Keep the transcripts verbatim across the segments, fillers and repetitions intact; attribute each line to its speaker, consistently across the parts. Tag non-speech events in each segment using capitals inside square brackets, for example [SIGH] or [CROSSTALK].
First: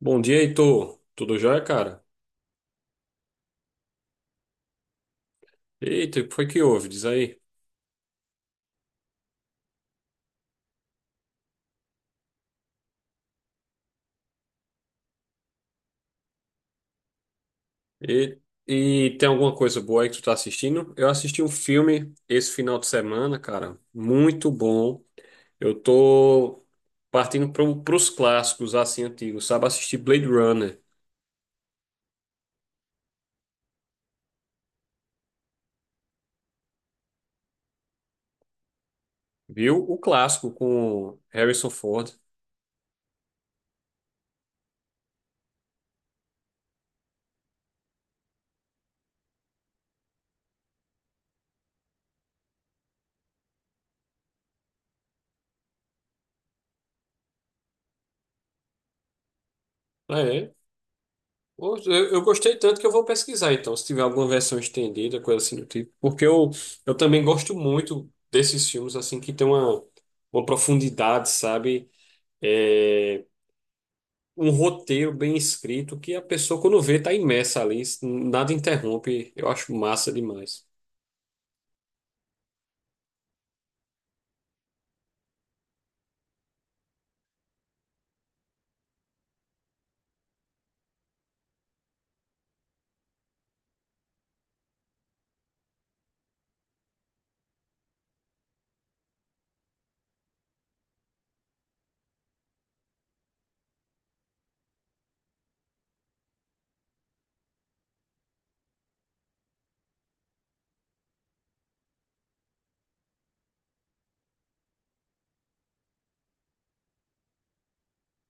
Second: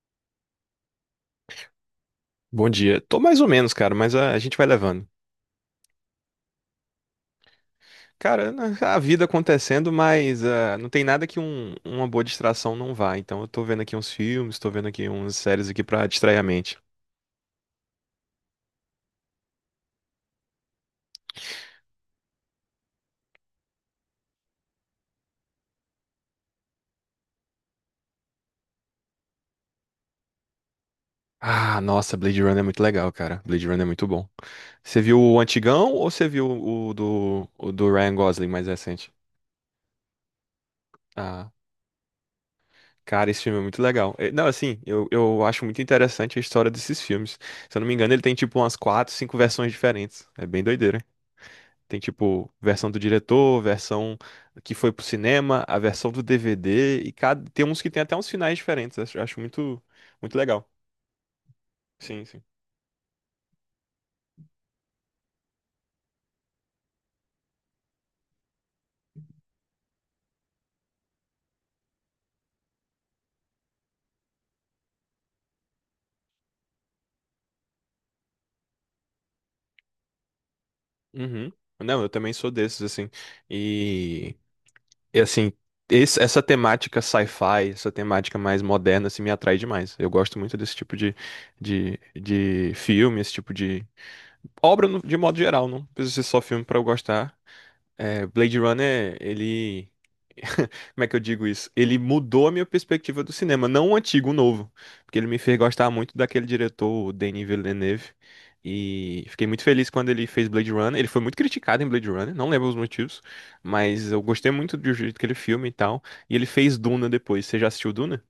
Speaker 1: Bom dia, Heitor. Tudo jóia, cara?
Speaker 2: Bom dia. Tô mais ou menos, cara, mas ah, a gente vai levando.
Speaker 1: Eita, o que foi que houve? Diz aí.
Speaker 2: Cara, né, a vida acontecendo, mas ah, não tem nada que um- uma boa distração não vá. Então eu tô vendo aqui uns filmes, tô vendo aqui umas séries aqui pra distrair a mente.
Speaker 1: E, e tem alguma coisa boa aí que tu tá assistindo? Eu assisti um filme esse final de semana, cara. Muito bom. Eu tô partindo pro, pros clássicos, assim, antigos. Sabe, assisti Blade Runner.
Speaker 2: Ah, nossa, Blade Runner é muito legal, cara. Blade Runner é muito bom. Você viu o antigão ou você viu o do, o do Ryan Gosling mais recente?
Speaker 1: Viu? O clássico com
Speaker 2: Ah,
Speaker 1: Harrison Ford.
Speaker 2: cara, esse filme é muito legal. Eh, Não, assim, eu, eu acho muito interessante a história desses filmes. Se eu não me engano, ele tem tipo umas quatro, cinco versões diferentes. É bem doideira. Tem tipo versão do diretor, versão que foi pro cinema, a versão do D V D, e cada tem uns que tem até uns finais diferentes. Acho, acho muito muito
Speaker 1: É,
Speaker 2: legal.
Speaker 1: Poxa, Eu, eu
Speaker 2: Sim, sim.
Speaker 1: gostei tanto que eu vou pesquisar, então, se tiver alguma versão estendida, coisa assim do tipo. Porque eu, eu também gosto muito desses filmes, assim, que tem uma, uma profundidade, sabe? É, um roteiro bem escrito que a pessoa, quando vê, tá imersa ali, nada interrompe. Eu acho massa demais.
Speaker 2: Uhum. Não, eu também sou desses assim. E, e assim, esse- essa temática sci-fi, essa temática mais moderna assim me atrai demais. Eu gosto muito desse tipo de de, de filme, esse tipo de obra no- de modo geral, não precisa ser só filme pra eu gostar. É, Blade Runner, ele [LAUGHS] Como é que eu digo isso? Ele mudou a minha perspectiva do cinema, não o antigo, o novo. Porque ele me fez gostar muito daquele diretor, o Denis Villeneuve. E fiquei muito feliz quando ele fez Blade Runner. Ele foi muito criticado em Blade Runner, não lembro os motivos, mas eu gostei muito do jeito que ele filma e tal. E ele fez Duna depois. Você já assistiu Duna?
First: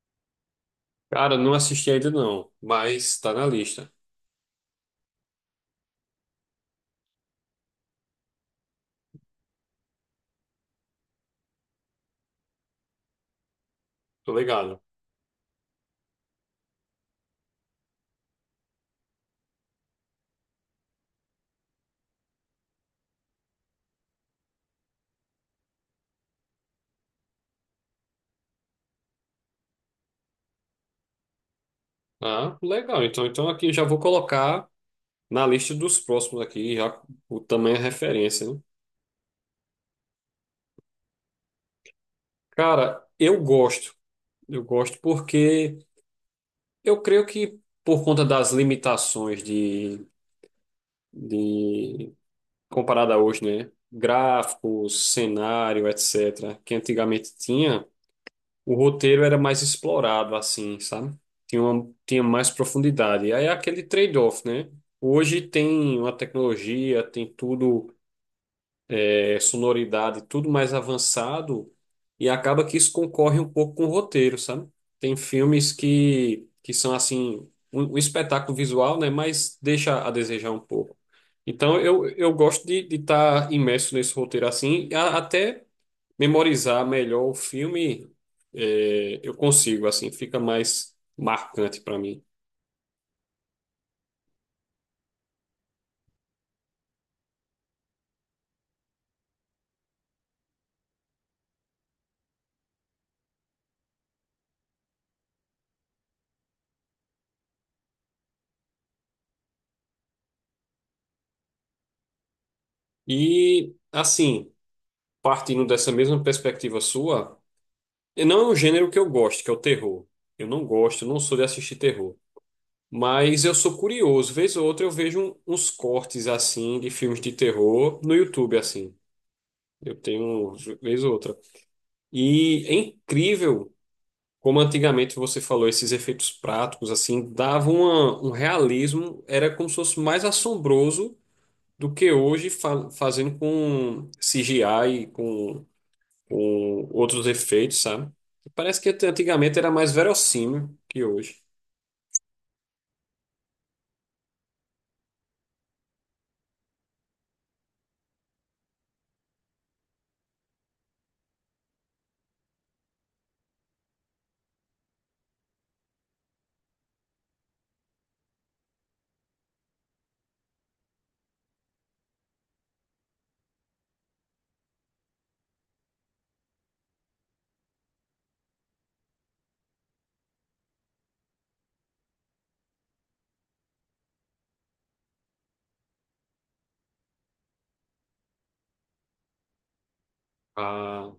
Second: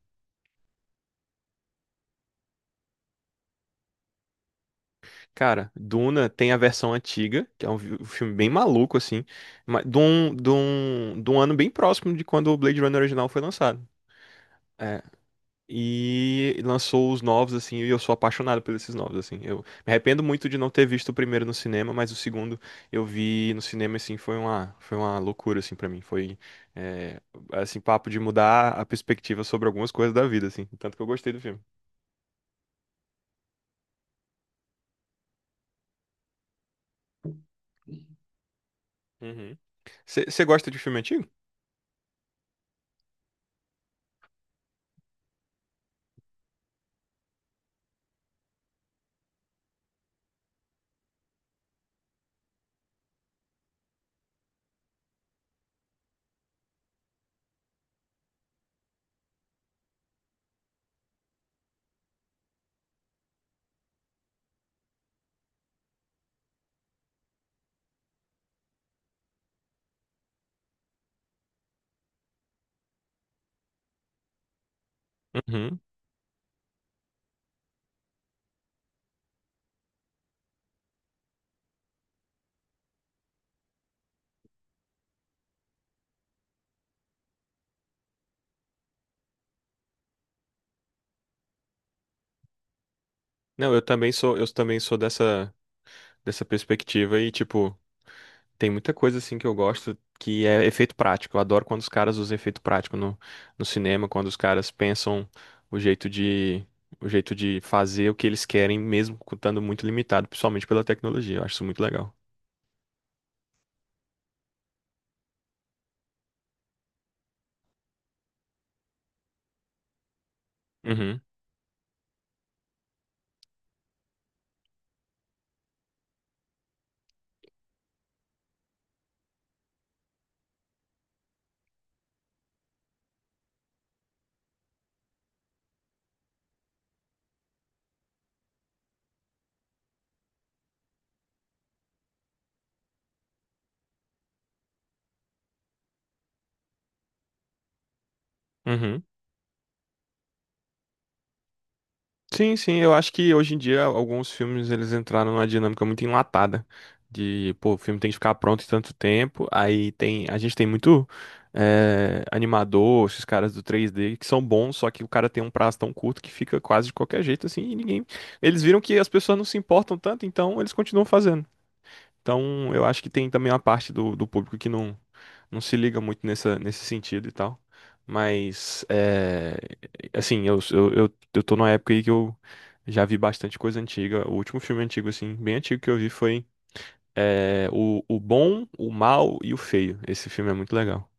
Speaker 1: Cara, não assisti ainda não, mas tá na lista.
Speaker 2: Cara, Duna tem a versão antiga, que é um vi- um filme bem maluco, assim, mas de um, de um, de um ano bem próximo de quando o Blade Runner original foi lançado.
Speaker 1: Tô ligado.
Speaker 2: É, e lançou os novos, assim, e eu sou apaixonado por esses novos, assim. Eu me arrependo muito de não ter visto o primeiro no cinema, mas o segundo eu vi no cinema, assim, foi uma, foi uma loucura, assim, pra mim. Foi, é, assim, papo de mudar a perspectiva sobre algumas coisas da vida, assim. Tanto que eu gostei do filme.
Speaker 1: Ah, legal. Então, então aqui já vou colocar na lista dos próximos aqui, já o tamanho é referência, né?
Speaker 2: Uhum. Você gosta de filme antigo?
Speaker 1: Cara, eu gosto. Eu gosto porque eu creio que por conta das limitações de, de comparada a hoje, né? Gráficos, cenário, etcétera, que antigamente tinha, o roteiro era mais explorado, assim, sabe? Tinha, uma- tinha mais profundidade. Aí é aquele trade-off, né? Hoje tem uma tecnologia, tem tudo é, sonoridade, tudo mais avançado, e acaba que isso concorre um pouco com o roteiro, sabe? Tem filmes
Speaker 2: Uhum.
Speaker 1: que, que são assim, um, um espetáculo visual, né? Mas deixa a desejar um pouco. Então eu, eu gosto de estar imerso nesse roteiro assim, e a- até memorizar melhor o filme, é, eu consigo, assim, fica mais marcante para mim.
Speaker 2: Não, eu também sou, eu também sou dessa, dessa perspectiva e, tipo, tem muita coisa assim que eu gosto que é efeito prático. Eu adoro quando os caras usam efeito prático no, no cinema, quando os caras pensam o jeito de o jeito de fazer o que eles querem, mesmo estando muito limitado, principalmente pela tecnologia. Eu acho isso muito legal.
Speaker 1: E assim, partindo dessa mesma perspectiva sua. E não é um gênero que eu gosto, que é o terror. Eu não gosto, não
Speaker 2: Uhum.
Speaker 1: sou de assistir terror. Mas eu sou curioso, vez ou outra eu vejo um- uns cortes assim de filmes de terror no YouTube assim. Eu tenho vez ou outra. E é incrível como antigamente você falou esses efeitos práticos assim, davam uma- um realismo, era como se fosse mais assombroso do que hoje fa- fazendo com C G I e com ou outros efeitos, sabe? Parece que
Speaker 2: Uhum.
Speaker 1: ante- antigamente era mais verossímil que hoje.
Speaker 2: Sim, sim, eu acho que hoje em dia alguns filmes eles entraram numa dinâmica muito enlatada de, pô, o filme tem que ficar pronto em tanto tempo, aí tem, a gente tem muito eh, animador, esses caras do três D que são bons, só que o cara tem um prazo tão curto que fica quase de qualquer jeito assim, e ninguém, eles viram que as pessoas não se importam tanto, então eles continuam fazendo. Então, eu acho que tem também uma parte do, do público que não, não se liga muito nessa, nesse sentido e tal. Mas, é, assim, eu, eu, eu, eu tô numa época aí que eu já vi bastante coisa antiga. O último filme antigo, assim, bem antigo que eu vi foi é, o, o Bom, o Mal e o Feio. Esse filme é muito legal.
Speaker 1: Ah,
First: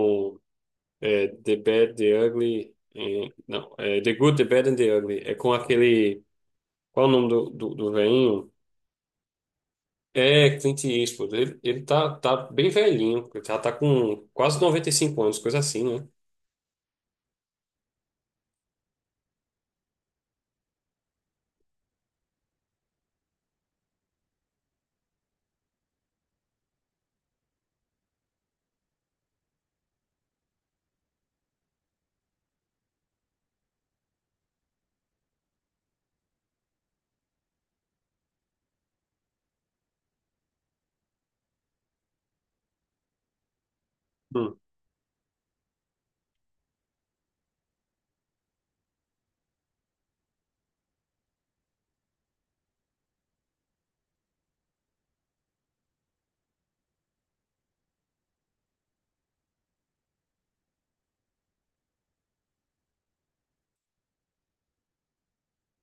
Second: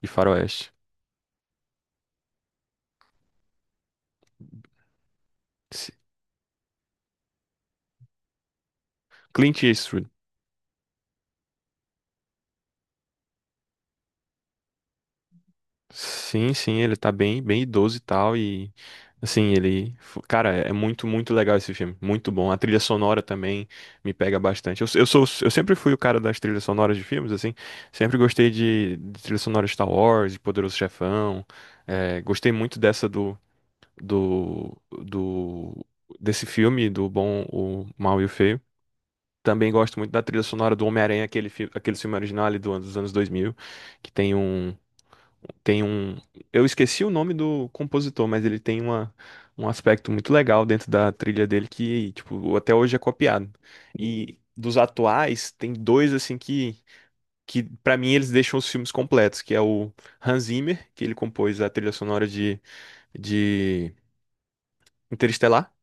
Speaker 2: De faroeste.
Speaker 1: é, The Bad, The Ugly. Eh, não, é The Good, The Bad and The Ugly. É com aquele. Qual o nome do, do, do velhinho?
Speaker 2: Clint Eastwood.
Speaker 1: É Clint Eastwood. Ele, ele tá, tá bem velhinho. Ele tá, tá com quase noventa e cinco anos, coisa assim, né?
Speaker 2: Sim, sim, ele tá bem, bem idoso e tal, e assim, ele, fo- cara, é muito, muito legal esse filme, muito bom. A trilha sonora também me pega bastante. Eu, eu sou, eu sempre fui o cara das trilhas sonoras de filmes, assim, sempre gostei de, de trilha sonora de Star Wars, de Poderoso Chefão, é, gostei muito dessa do, do, do, desse filme, do Bom, o Mal e o Feio. Também gosto muito da trilha sonora do Homem-Aranha, aquele, fi- aquele filme original ali do, dos anos dois mil que tem
Speaker 1: Hum.
Speaker 2: um tem um. Eu esqueci o nome do compositor, mas ele tem uma, um aspecto muito legal dentro da trilha dele que, tipo, até hoje é copiado. E dos atuais, tem dois, assim, que, que para mim eles deixam os filmes completos, que é o Hans Zimmer, que ele compôs a trilha sonora de, de Interestelar,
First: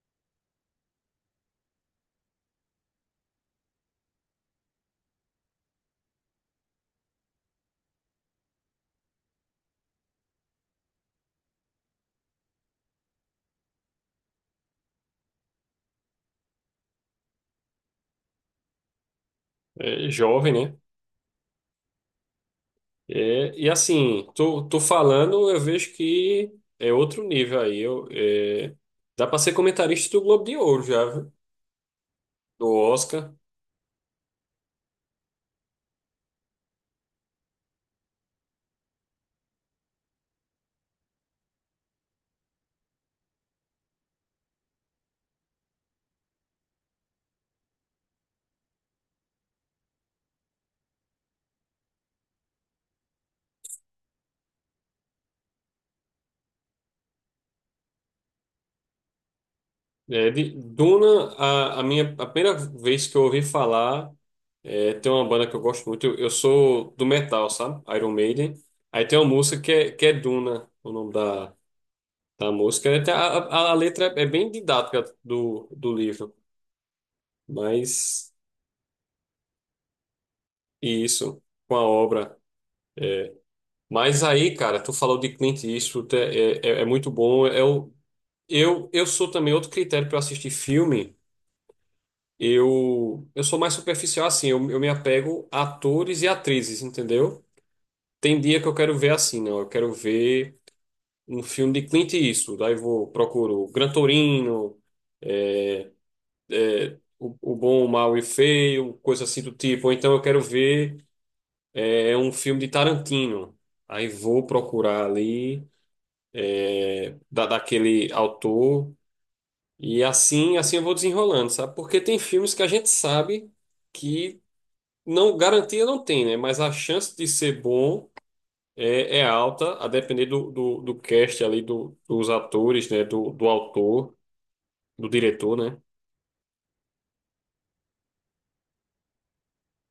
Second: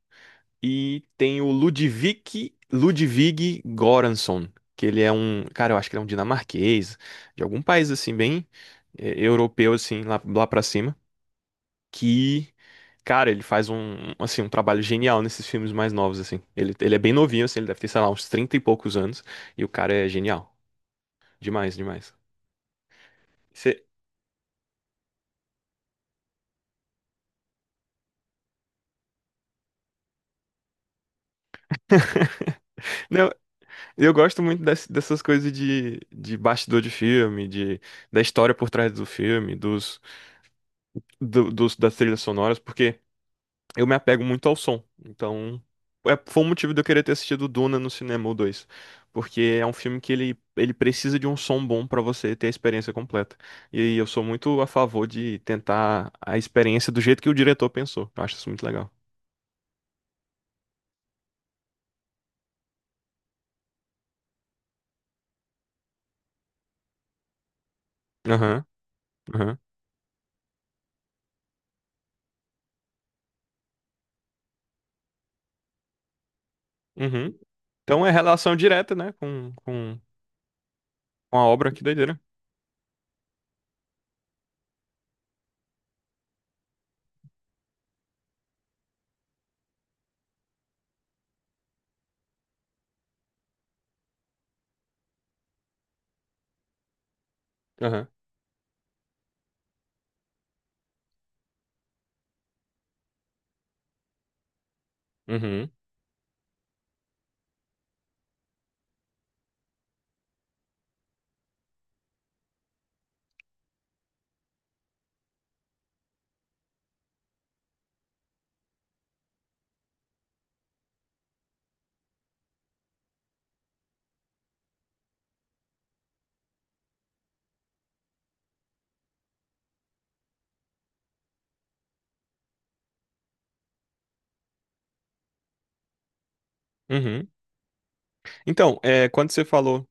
Speaker 2: e tem o Ludwig, Ludwig Göransson, que ele é um. Cara, eu acho que ele é um dinamarquês, de algum país, assim, bem. eh, Europeu, assim, lá, lá pra cima. Que, cara, ele faz um, assim, um trabalho genial nesses filmes mais novos, assim. Ele, ele é bem novinho, assim, ele deve ter, sei lá, uns trinta e poucos anos, e o cara é
Speaker 1: É jovem,
Speaker 2: genial.
Speaker 1: né?
Speaker 2: Demais, demais.
Speaker 1: É, e
Speaker 2: Você-
Speaker 1: assim, tô, tô falando, eu vejo que é outro nível aí. Eu, é, dá pra ser comentarista do Globo de Ouro já, viu? Do
Speaker 2: [LAUGHS] Não,
Speaker 1: Oscar.
Speaker 2: eu gosto muito dess- dessas coisas de, de bastidor de filme, de, da história por trás do filme, dos, do- dos, das trilhas sonoras, porque eu me apego muito ao som. Então, é, foi o motivo de eu querer ter assistido Duna no cinema, o dois. Porque é um filme que ele, ele precisa de um som bom pra você ter a experiência completa. E eu sou muito a favor de tentar a experiência do jeito que o diretor pensou. Eu acho isso muito legal.
Speaker 1: É, de Duna, a, a minha a primeira vez que eu ouvi falar, é, tem uma banda que eu gosto muito. Eu, eu sou do metal, sabe? Iron Maiden.
Speaker 2: Aham,
Speaker 1: Aí tem uma
Speaker 2: aham,
Speaker 1: música que é, que é Duna, o nome da, da música. Até A, a, a letra é bem didática do, do livro,
Speaker 2: uhum. Então é
Speaker 1: mas
Speaker 2: relação direta, né, com, com,
Speaker 1: e
Speaker 2: com
Speaker 1: isso,
Speaker 2: a obra,
Speaker 1: com a
Speaker 2: que doideira.
Speaker 1: obra. é, Mas aí, cara, tu falou de Clint Eastwood, é, é, é é muito bom. Eu, eu, eu sou também outro critério para assistir filme. Eu, eu sou mais superficial assim, eu, eu me apego a atores e atrizes, entendeu?
Speaker 2: Aham,
Speaker 1: Tem dia que eu quero ver assim, não, eu quero ver um filme de Clint Eastwood, daí vou, procuro Gran Torino,
Speaker 2: uhum,
Speaker 1: é, é, o, o Bom, o Mal e o Feio, coisa assim do tipo. Ou então eu quero ver é, é um filme de Tarantino, aí vou procurar ali da, daquele autor. E assim, assim eu vou desenrolando, sabe? Porque tem filmes que a gente sabe que não garantia não tem, né? Mas a chance de ser bom é, é alta, a depender do, do, do cast ali, do, dos atores, né? Do, do autor, do diretor, né?
Speaker 2: uhum. Então, é, quando você falou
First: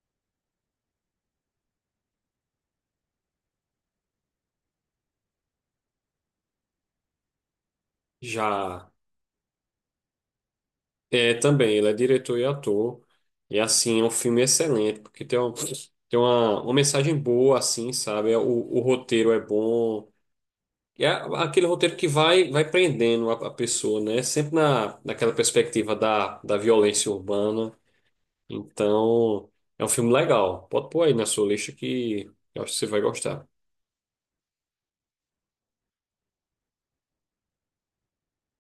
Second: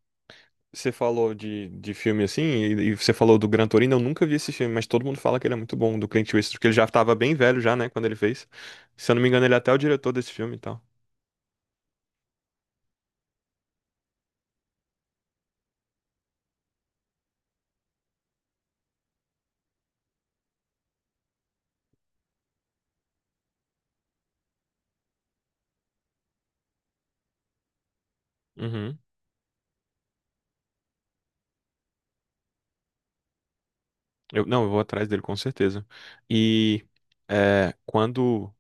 Speaker 2: você falou de, de filme assim, e, e você falou do Gran Torino, eu nunca vi esse filme, mas todo mundo fala que ele é muito bom, do Clint Eastwood, porque ele já estava bem velho já, né, quando ele fez.
Speaker 1: Já
Speaker 2: Se eu não me engano, ele é até o diretor desse filme e tal.
Speaker 1: é também, ele é diretor e ator. E assim, é um filme excelente, porque tem, um, tem uma, uma mensagem boa, assim, sabe? O, o roteiro é bom. E é aquele roteiro que vai, vai prendendo a, a pessoa, né? Sempre na, naquela perspectiva da, da violência urbana.
Speaker 2: Uhum.
Speaker 1: Então, é um filme legal. Pode pôr aí na sua lista que eu acho que você vai gostar.
Speaker 2: Eu, não, eu vou atrás dele com certeza. E é, quando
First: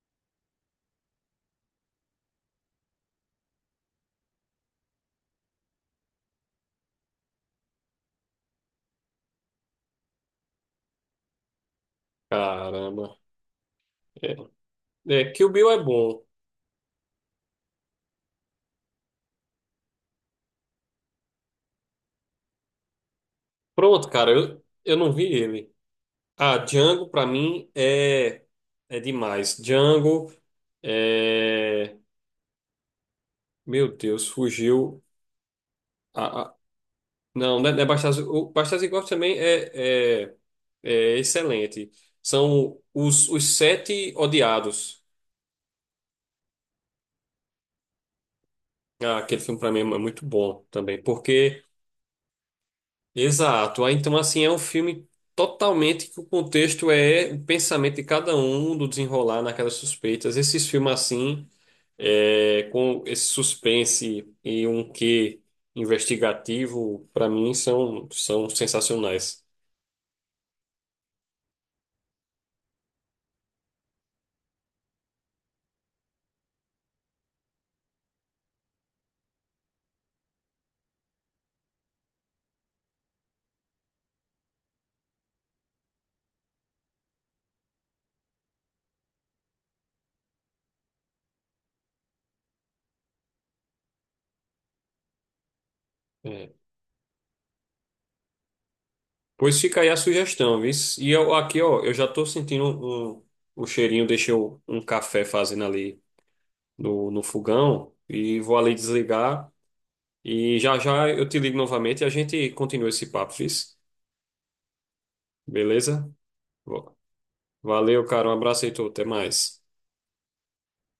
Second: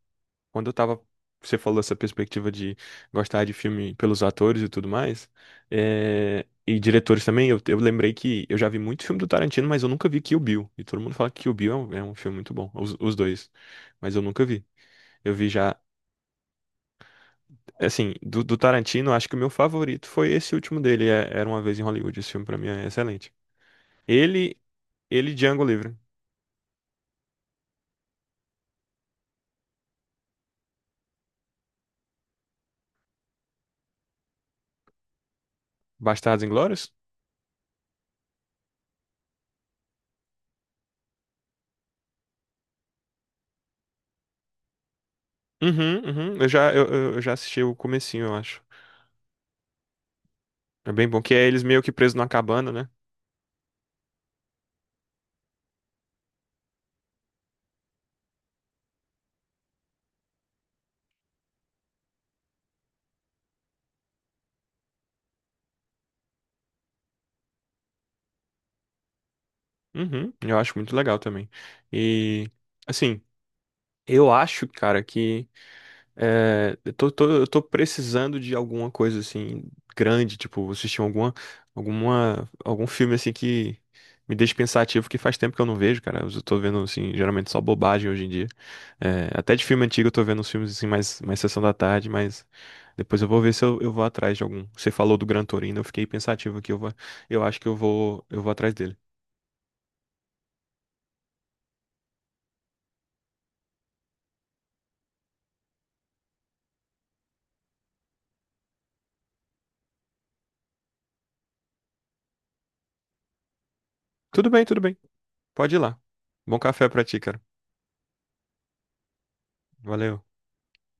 Speaker 2: Quando eu tava, você falou essa perspectiva de gostar de filme pelos atores e tudo mais, é, e diretores também, eu, eu lembrei que eu já vi muito filme do Tarantino, mas eu nunca vi Kill Bill. E todo mundo fala que Kill Bill é um, é um, filme muito bom, os, os
Speaker 1: Caramba.
Speaker 2: dois. Mas eu
Speaker 1: É,
Speaker 2: nunca vi.
Speaker 1: é,
Speaker 2: Eu
Speaker 1: Kill
Speaker 2: vi
Speaker 1: Bill
Speaker 2: já,
Speaker 1: é bom.
Speaker 2: assim, do, do Tarantino, acho que o meu favorito foi esse último dele, é- Era Uma Vez em Hollywood. Esse filme pra mim é excelente.
Speaker 1: Pronto, cara,
Speaker 2: Ele,
Speaker 1: eu, eu não vi
Speaker 2: ele, e Django
Speaker 1: ele.
Speaker 2: Livre.
Speaker 1: Ah, Django, pra mim, é, é demais. Django, é... Meu Deus, fugiu.
Speaker 2: Bastardos Inglórios?
Speaker 1: Não, não é não é Bastardos. O Bastardos Inglórios também é, é, é excelente. São os, os Sete Odiados.
Speaker 2: Uhum, uhum. Eu já, eu, eu eu já assisti o comecinho, eu acho.
Speaker 1: Ah, aquele filme pra mim é muito bom
Speaker 2: É
Speaker 1: também.
Speaker 2: bem bom, que é
Speaker 1: Porque,
Speaker 2: eles meio que presos numa cabana, né?
Speaker 1: exato. Ah, então, assim, é um filme totalmente que o contexto é o pensamento de cada um, do desenrolar naquelas suspeitas. Esses filmes assim, é, com esse suspense e um quê investigativo, pra mim, são, são sensacionais.
Speaker 2: Uhum, eu acho muito legal também. E, assim, eu acho, cara, que é, eu tô, tô- eu tô precisando de alguma coisa, assim, grande, tipo, assistir alguma, alguma, algum filme, assim, que me deixe pensativo, que faz tempo que eu não vejo, cara. Eu tô vendo, assim, geralmente só bobagem hoje em dia. É, até de filme antigo eu tô vendo uns filmes, assim, mais, mais sessão da tarde, mas depois eu vou ver se eu, eu vou atrás de algum. Você falou do Gran Torino, eu fiquei
Speaker 1: É.
Speaker 2: pensativo aqui, eu vou, eu acho que eu vou, eu vou atrás dele.
Speaker 1: Pois fica aí a sugestão, viu? E eu aqui, ó, eu já tô sentindo um, o cheirinho, deixei um, um café fazendo ali no, no fogão e vou ali desligar e já já eu te ligo novamente e a gente continua esse papo, viu?
Speaker 2: Tudo bem, tudo bem. Pode ir lá.
Speaker 1: Beleza?
Speaker 2: Bom café
Speaker 1: Va-
Speaker 2: pra ti, cara.
Speaker 1: Valeu, cara, um abraço aí, tu, até mais.
Speaker 2: Valeu.